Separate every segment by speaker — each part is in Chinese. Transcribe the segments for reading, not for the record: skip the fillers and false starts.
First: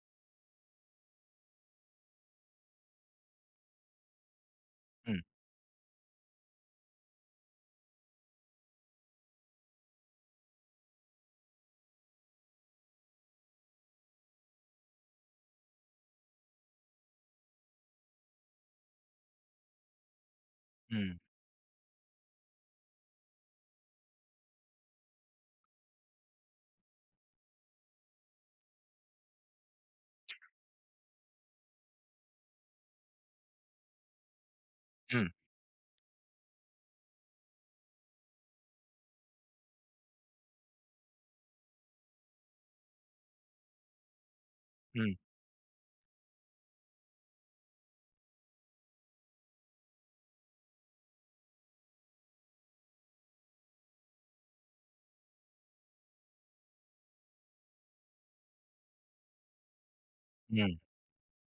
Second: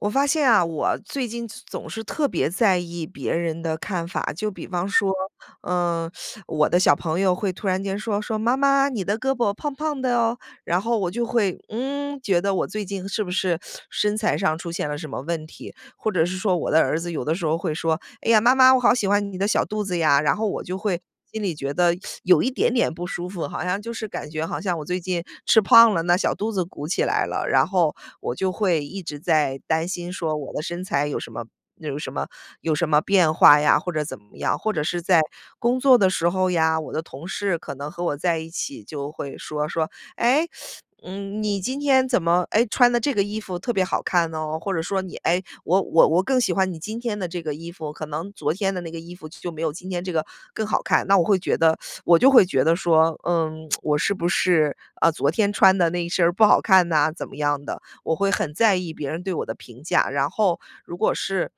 Speaker 1: 我发现啊，我最近总是特别在意别人的看法。就比方说，
Speaker 2: 嗯
Speaker 1: 嗯、我的小朋友会突然间说妈妈，你的胳膊胖胖的哦，然后我就会觉得我最近是不是身材上出现了什么问题？或者是说我的儿子有的时候会说："哎呀，妈妈，我好喜欢你的小肚子呀。"然后我就会
Speaker 2: 嗯
Speaker 1: 心里觉得有一点点不舒服，好像就是感觉好像我最近吃胖了，那小肚子鼓起来了，然后我就会一直在担心说我的身材有什么有什么变化呀，或者怎么样，或者是在
Speaker 2: 嗯
Speaker 1: 工作的时候呀，我的同事可能和我在一起就会说：“哎，嗯，你今天怎么，哎，穿的这个衣服特别好看呢？或者说你，
Speaker 2: 嗯
Speaker 1: 哎，我更喜欢你今天的这个衣服，可能昨天的那个衣服就没有今天这个更好看。那我会觉得，我就会觉得说，嗯，我是不是啊、昨天穿的那一身儿不好看呐、怎么样的？我会很在意别人对我的评价。然后，
Speaker 2: 嗯
Speaker 1: 如果是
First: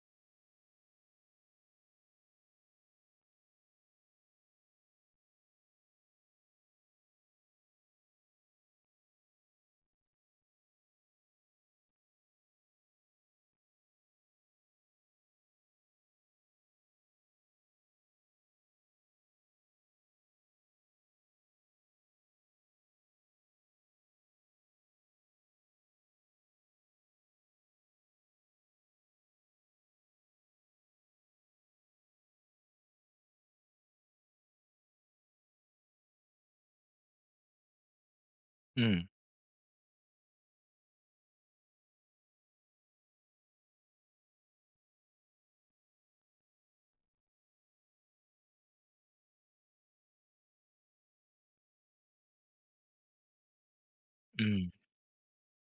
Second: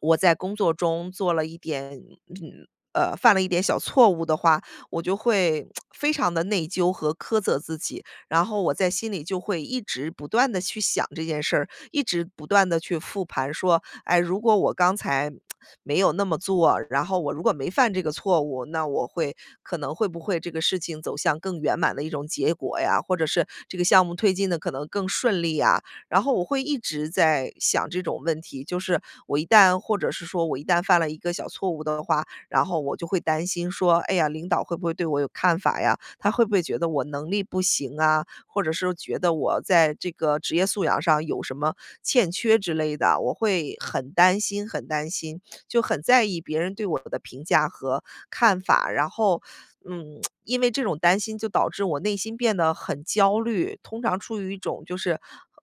Speaker 1: 我在工作中做了一点，嗯。犯了一点小错误的话，我就会 非常的内疚和苛责自己。然后我在心里就会一直不断的去想这件事儿，一直不断的去复盘说，哎，如果我刚才没有那么做，然后我如果没犯这个错误，那可能会不会这个事情走向更圆满的一种结果呀？或者是这个项目推进的可能更顺利呀？然后我会一直在想这种问题，就是我一旦或者是说我一旦犯了一个小错误的话，然后我就会担心说，哎呀，领导会不会对我有看法呀？他会不会觉得我能力不行啊？或者是
Speaker 2: 嗯
Speaker 1: 觉得我在这个职业素养上有什么欠缺之类的？我会很担心，就很在意别人对我的评价和看法，然后。嗯，因为这种担心就导致我内心变得很焦虑，通常处于一
Speaker 2: 嗯，
Speaker 1: 种就是，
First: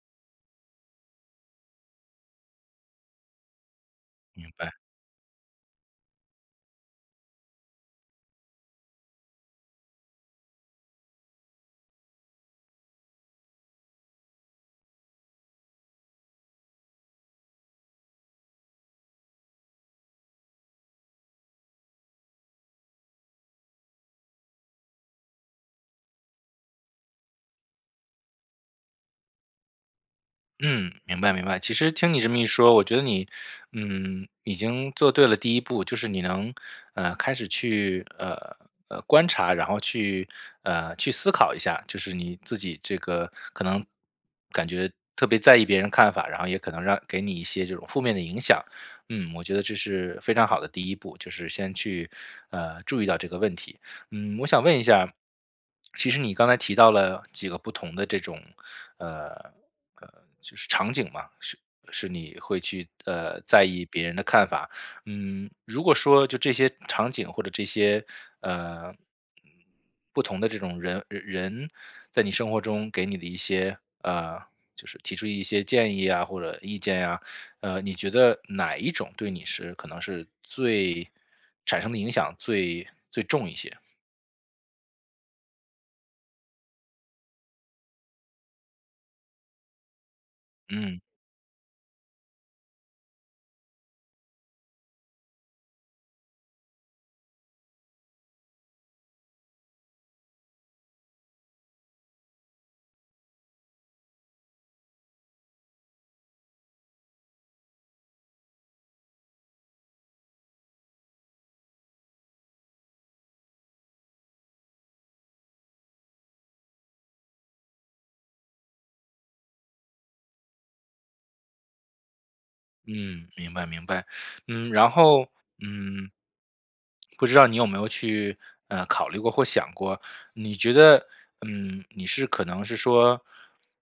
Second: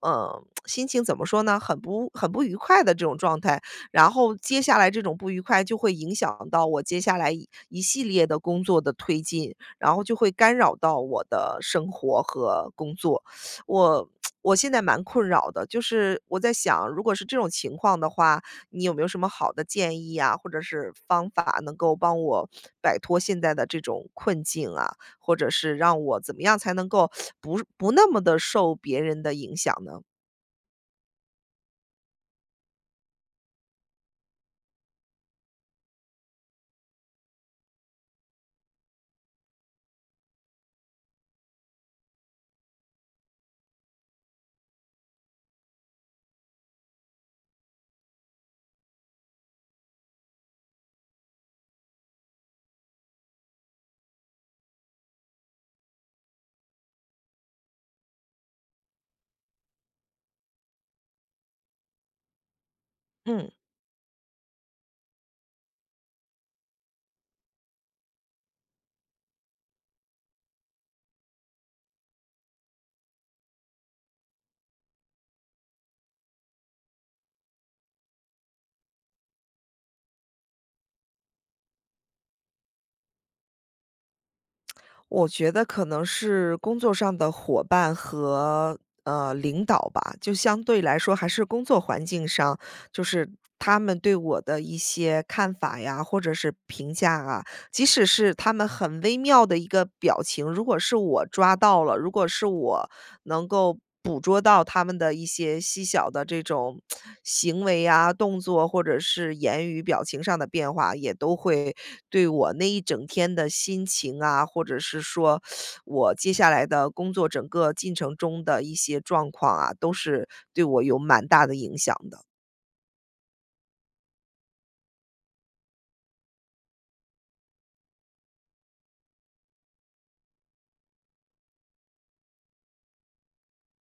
Speaker 1: 心情怎么说呢，很不愉快的这种状态。然后
Speaker 2: 明
Speaker 1: 接
Speaker 2: 白。
Speaker 1: 下来这种不愉快就会影响到我接下来一系列的工作的推进，然后就会干扰到我的生活和工作。我 我现在蛮困扰的，就是我在想，如果是这种情况的话，你有没有什么好的建议啊，或者是方法能够帮我摆脱现在的这种困境啊？或者是让我怎么样才能够不那么的受别人的影响呢？
Speaker 2: 嗯，明白明白。其实听你这么一说，我觉得你，嗯，已经做对了第一步，就是你能，开始去，观察，然后去，去思考一下，就是你自己这个可能感觉特别在意别人看法，然后也可能让给你一些这种负面的影响。嗯，我觉得这是非常好的第一步，就是先去，注意到这个问题。嗯，我想问一下，其实你刚才提到了几个不同的这种，呃呃，就是场景嘛，是你会去
Speaker 1: 嗯。
Speaker 2: 在意别人的看法。嗯，如果说就这些场景或者这些呃不同的这种人在你生活中给你的一些呃，就是提出一些建议啊或者意见呀、你觉得哪一种对你是可能是最产生的影响最重一些？
Speaker 1: 我觉得可能是工作上的伙伴和领导吧，就相对来
Speaker 2: 嗯
Speaker 1: 说还是工作环境上，就是他们对我的一些看法呀，或者是评价啊，即使是他们很微妙的一个表情，如果是我抓到了，如果是我能够捕捉到他们的一些细小的这种行为啊、动作，或者是言语、表情上的变化，也都会对我那一整天的心情啊，或者是说我接下来的工作整个进程中的一些状况啊，都是对我有蛮大的影响的。
Speaker 2: 嗯，明白明白。嗯，然后嗯，不知道你有没有去考虑过或想过，你觉得嗯你是可能是说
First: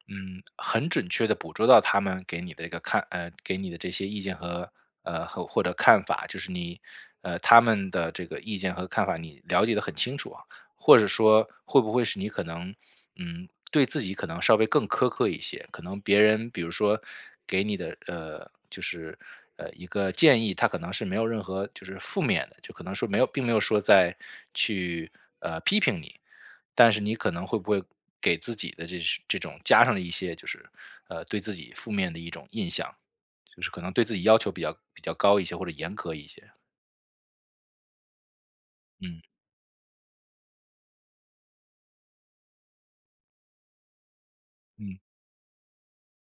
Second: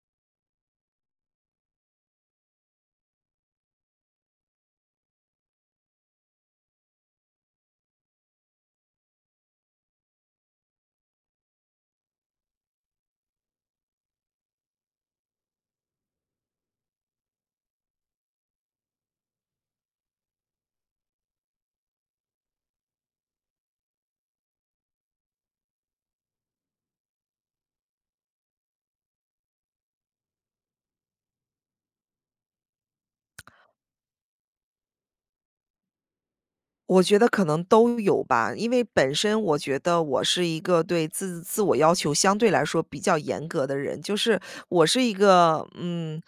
Speaker 2: 嗯很准确的捕捉到他们给你的一个看给你的这些意见和和或者看法，就是你他们的这个意见和看法你了解的很清楚啊，或者说会不会是你可能，嗯，对自己可能稍微更苛刻一些，可能别人比如说给你的就是一个建议，他可能是没有任何就是负面的，就可能说没有，并没有说在去批评你，但是你可能会不会给自己的这是这种加上了一些就是对自己负面的一种印象，就是可能对自己要求比较高一些或者严格一些，
Speaker 1: 我觉得可能都有吧，因为本
Speaker 2: 嗯
Speaker 1: 身我觉得我是一个对自我要求相对来说比较严格的人，就是我
Speaker 2: 嗯
Speaker 1: 是一个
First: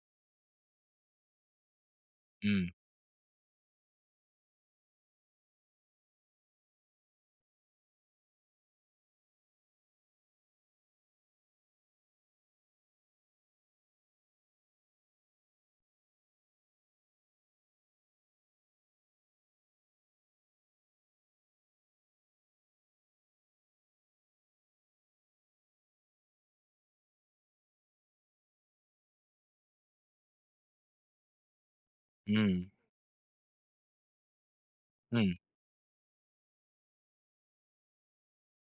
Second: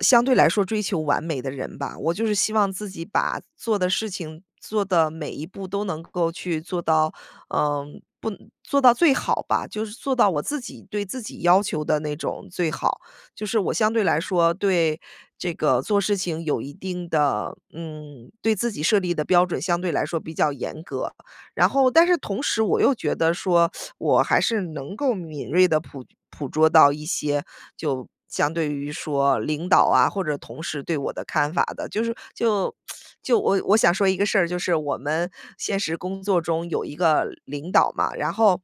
Speaker 1: 相对来说追求完美的人吧。我就是希望
Speaker 2: 嗯
Speaker 1: 自己把做的事情做的每一步都能够去做到，嗯，不做到最好吧，就是做到我自己对自己要求的那种最好。就是我相对来说对这个做事情有一定的嗯，对自己设立的标准相对来说比较严格。然后但是同时我又觉得说，我还是能够敏锐的捕捉到一些，就相对于说领导啊，或者同事对我的看法的。就是
Speaker 2: 嗯
Speaker 1: 就 就我想说一个事儿，就是我们
Speaker 2: 嗯
Speaker 1: 现实工作中有一个领导嘛，然后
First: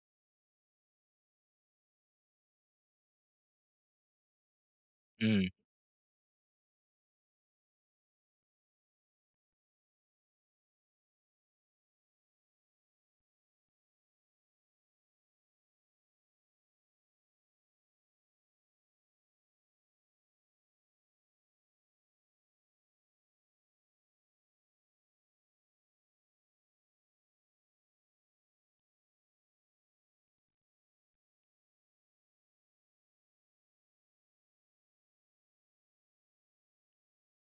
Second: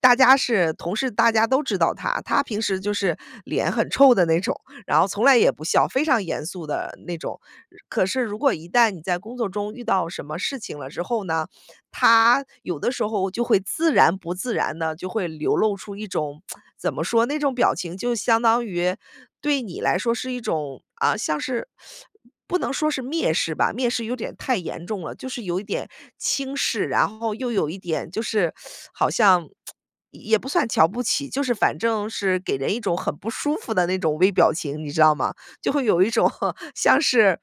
Speaker 1: 大家是同事大家都知道他，他平时就是脸很臭的那种，然后从来
Speaker 2: 嗯
Speaker 1: 也
Speaker 2: 嗯
Speaker 1: 不笑，非常严肃的那种。可是如果一旦你在工作中遇到什么事情了之后呢，他有的时候就会自然不自然的，就会流露出一种 怎么说，那种表情就相当于对你来说是一种，啊，像是不能说是蔑视吧，蔑视有点太严重了，就是有一点轻视，然后又有一点就是好像也不算瞧不起，就是反正是给人一种很不舒服的那种微表情，你知道吗？就会有一种 像是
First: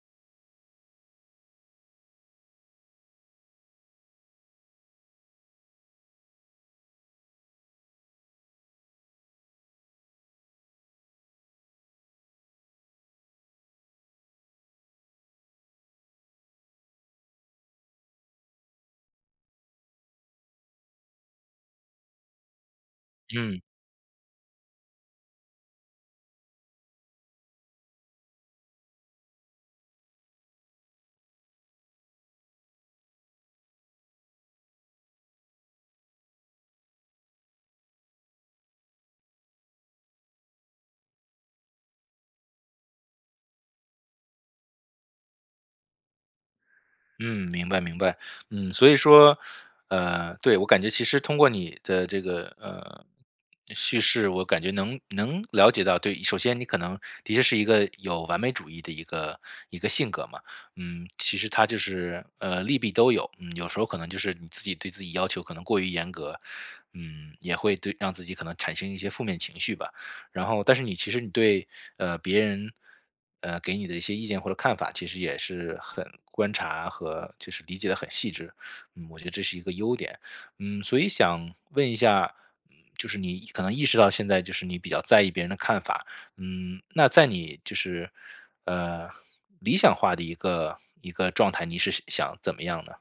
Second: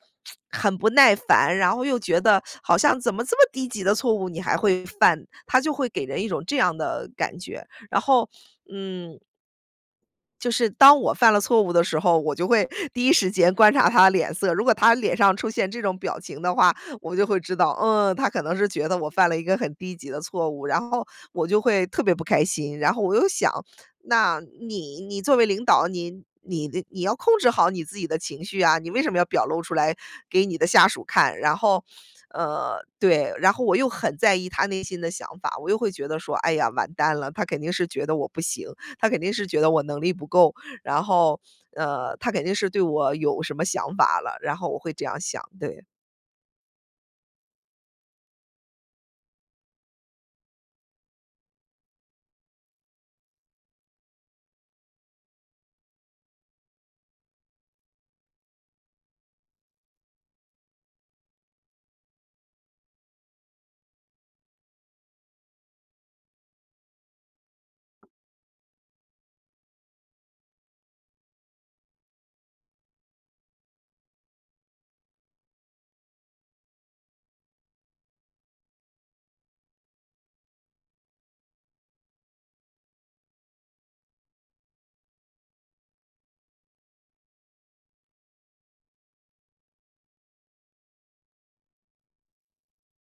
Speaker 1: 很不耐烦，然后又觉得好像怎么这么低级的错误你还会犯，他就会给人一种这样的感觉。然后，嗯，就是当我犯了错误的时候，我就会 第一时间观察他的脸色，如果他脸上出现这种表情的话，我就会知道，嗯，他可能是觉得我犯了一个很低级的错误，然后我就会特别不开心。然后我又想，
Speaker 2: 嗯。
Speaker 1: 那你作为领导，你要控制好你自己的情绪啊，你为什么要表露出来给你的下属看？然后，对，然后我又很在意他内心的想法，我又会觉得说，哎呀，完蛋了，他肯定是觉得我不行。他肯定是觉得我能力不够，然后，他肯定是对我有什么想法了，然后我会这样想，对。
Speaker 2: 嗯，明白明白。嗯，所以说，对，我感觉其实通过你的这个叙事，我感觉能了解到，对，首先你可能的确是一个有完美主义的一个性格嘛，嗯，其实他就是利弊都有，嗯，有时候可能就是你自己对自己要求可能过于严格，嗯，也会对让自己可能产生一些负面情绪吧，然后，但是你其实你对别人给你的一些意见或者看法，其实也是很观察和就是理解的很细致，嗯，我觉得这是一个优点，嗯，所以想问一下，嗯就是你可能意识到现在就是你比较在意别人的看法，嗯，那在你就是呃理想化的一个状态，你是想怎么样呢？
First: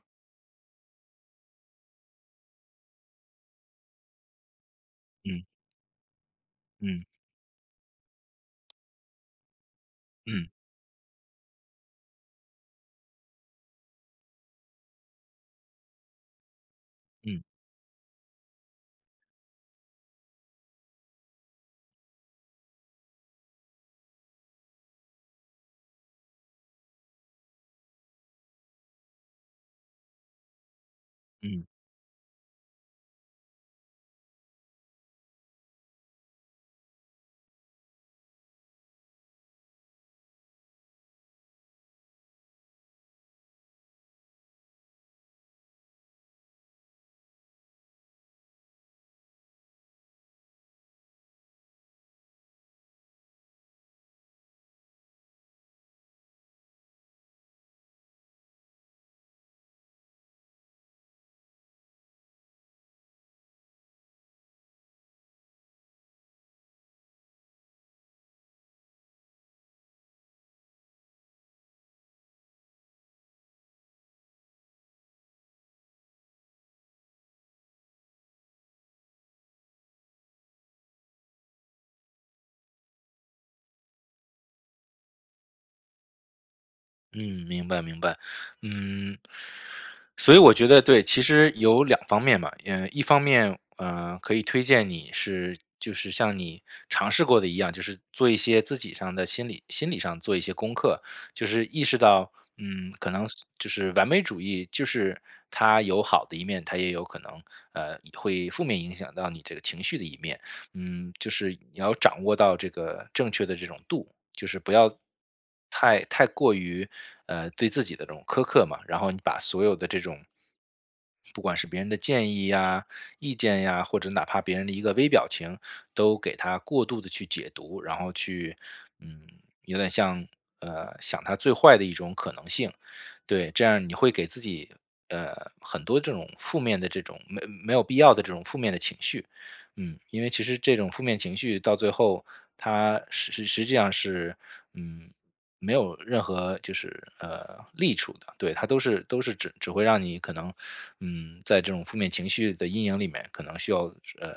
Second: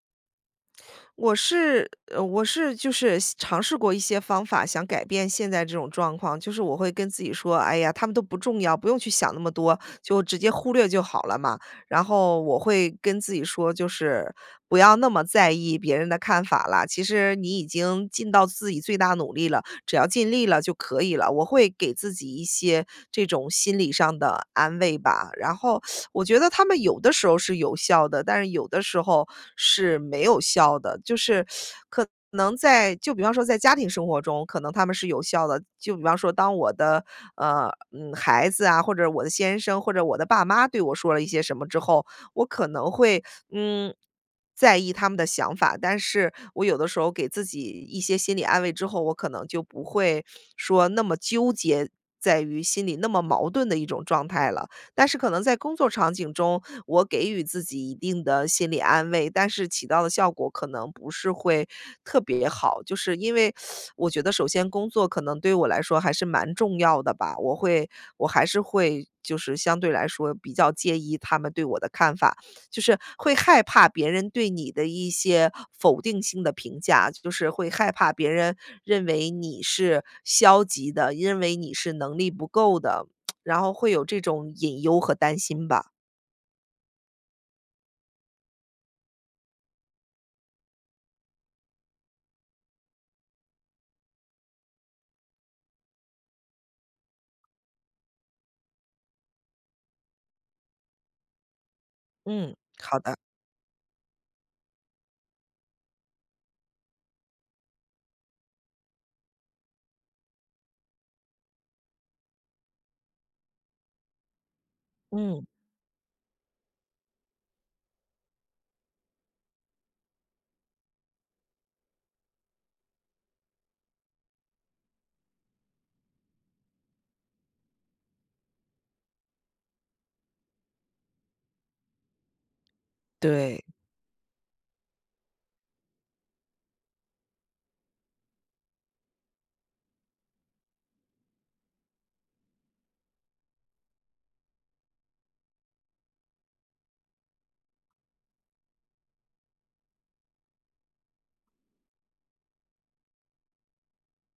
Speaker 1: 我是就是尝试过一些方法，想改变
Speaker 2: 嗯
Speaker 1: 现在这种状况，就是我会
Speaker 2: 嗯
Speaker 1: 跟自己说："哎呀，他们都不重要，不用去想那么多，就直
Speaker 2: 嗯
Speaker 1: 接忽略就好了嘛。"然后我会跟自己说，就是不要那么在意别人的看法啦，其实
Speaker 2: 嗯
Speaker 1: 你已经尽到自己最大努力了，只要尽力了就可以了。我会给自己一些这种心理上的安慰吧，然后我觉得他们有的时候是有效的，但是有的时候是没有效的，就是
Speaker 2: 嗯。
Speaker 1: 可能在就比方说在家庭生活中，可能他们是有效的。就比方说，当我的，孩子啊，或者我的先生，或者我的爸妈对我说了一些什么之后，我可能会，嗯，在意他们的想法。但是我有的时候给自己一些心理安慰之后，我可能就不会说那么纠结在于心里那么矛盾的一种状态了。但是可能在工作场景中，我给予自己一定的心理安慰，但是起到的效果可能不是会特别好。就是因为我觉得首先工作可能对我来说还是蛮重要的吧，我还是会就是相对来说比较介意他们对我的看法，就是会害怕别人对你的一些否定性的评价，就是会害怕别人认为你是消极的，认为你是能力不够的，然后会有这种隐忧和担心吧。
Speaker 2: 嗯，明白明白，嗯，所以我觉得对，其实有两方面吧，嗯，一方面，可以推荐你是就是像你尝试过的一样，就是做一些自己上的心理上做一些功课，就是意识到，
Speaker 1: 嗯，
Speaker 2: 嗯，
Speaker 1: 好
Speaker 2: 可
Speaker 1: 的，
Speaker 2: 能是就是完美主义，就是它有好的一面，它也有可能，会负面影响到你这个情绪的一面，嗯，就是你要掌握到这个正确的这种度，就是不要
Speaker 1: 嗯，
Speaker 2: 太过于对自己的这种苛刻嘛，然后你把所有的这种不管是别人的建。啊，意见呀，或者哪怕别人的一个微表情，都给他过度的去解读，然后去，嗯，有点像想他最坏的一种可能性，对，这
Speaker 1: 对，
Speaker 2: 样你会给自己呃很多这种负面的这种没有必要的这种负面的情绪，嗯，因为其实这种负面情绪到最后，它实际上是，嗯。没有任何就是利处的，对，它都是只会让你可能，嗯，在这种负面情绪的阴影里面，可能需要呃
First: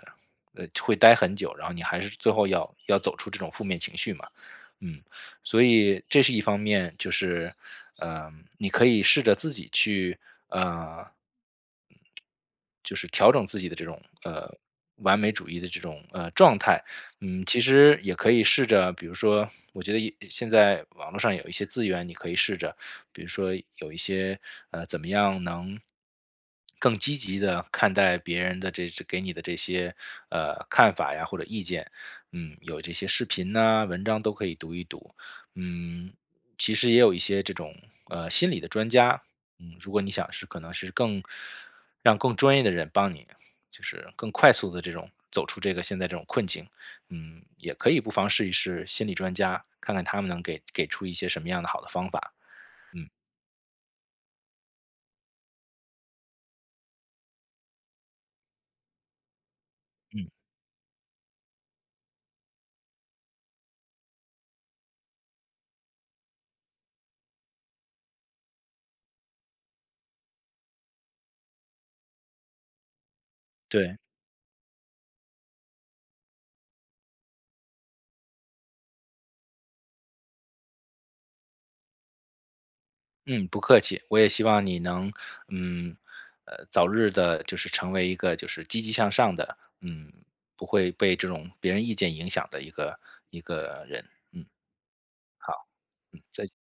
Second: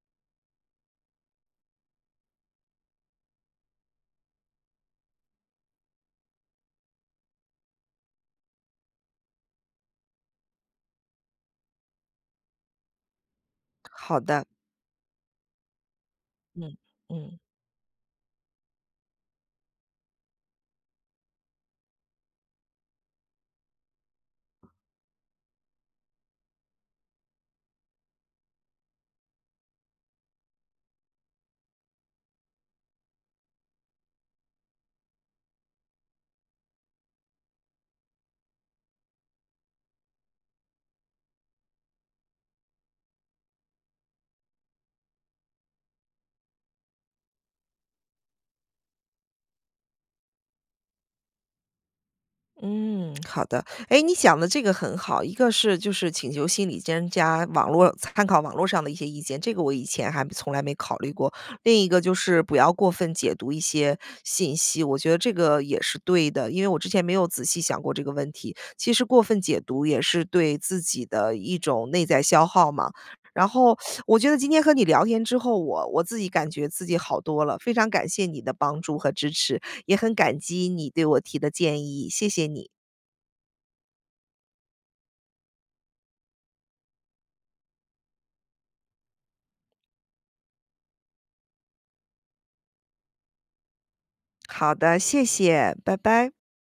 Speaker 2: 会待很久，然后你还是最后要走出这种负面情绪嘛，嗯，所以这是一方面，就是嗯你可以试着自己去呃就是调整自己的这种
Speaker 1: 好的，
Speaker 2: 完美主义的这种状
Speaker 1: 嗯
Speaker 2: 态，
Speaker 1: 嗯
Speaker 2: 嗯，其实也可以试着，比如说，我觉得也现在网络上有一些资源，你可以试着，比如说有一些怎么样能更积极的看待别人的这给你的这些看法呀或者意见，嗯，有这些视频呐、文章都可以读一读，嗯，其实也有一些这种心理的专家，嗯，如果你想是可能是更让更专业的人帮你，就是更快速的这种走出这个现在这种困境。嗯，也可以不妨试一试心理专家，看看他们能给出一些什么样的好的方法。嗯
Speaker 1: 嗯，好的。哎，你讲的这个很好，一个是就是请求心理专家，网络参考网络上的一些意见，这个我以前还
Speaker 2: 嗯，
Speaker 1: 从来没考虑过。另一个就是不要过分解读一些信息，我觉得这个也是对的，因为我之前没有仔细想过这个问题。其实过分解读也是对自己的一种内在消耗嘛。然后
Speaker 2: 对，
Speaker 1: 我觉得今天和你聊天之后，我自己感觉自己好多了，非常感谢你的帮助和支持，也很感激你对我提的建议，谢谢你。
Speaker 2: 嗯，不客气。我也希望你能，嗯，早日的，就是成为一个就是积极向上的，嗯，不会被这种别人意见影响的一个人。嗯，
Speaker 1: 好的，谢
Speaker 2: 好，
Speaker 1: 谢，拜
Speaker 2: 嗯，
Speaker 1: 拜。
Speaker 2: 再见。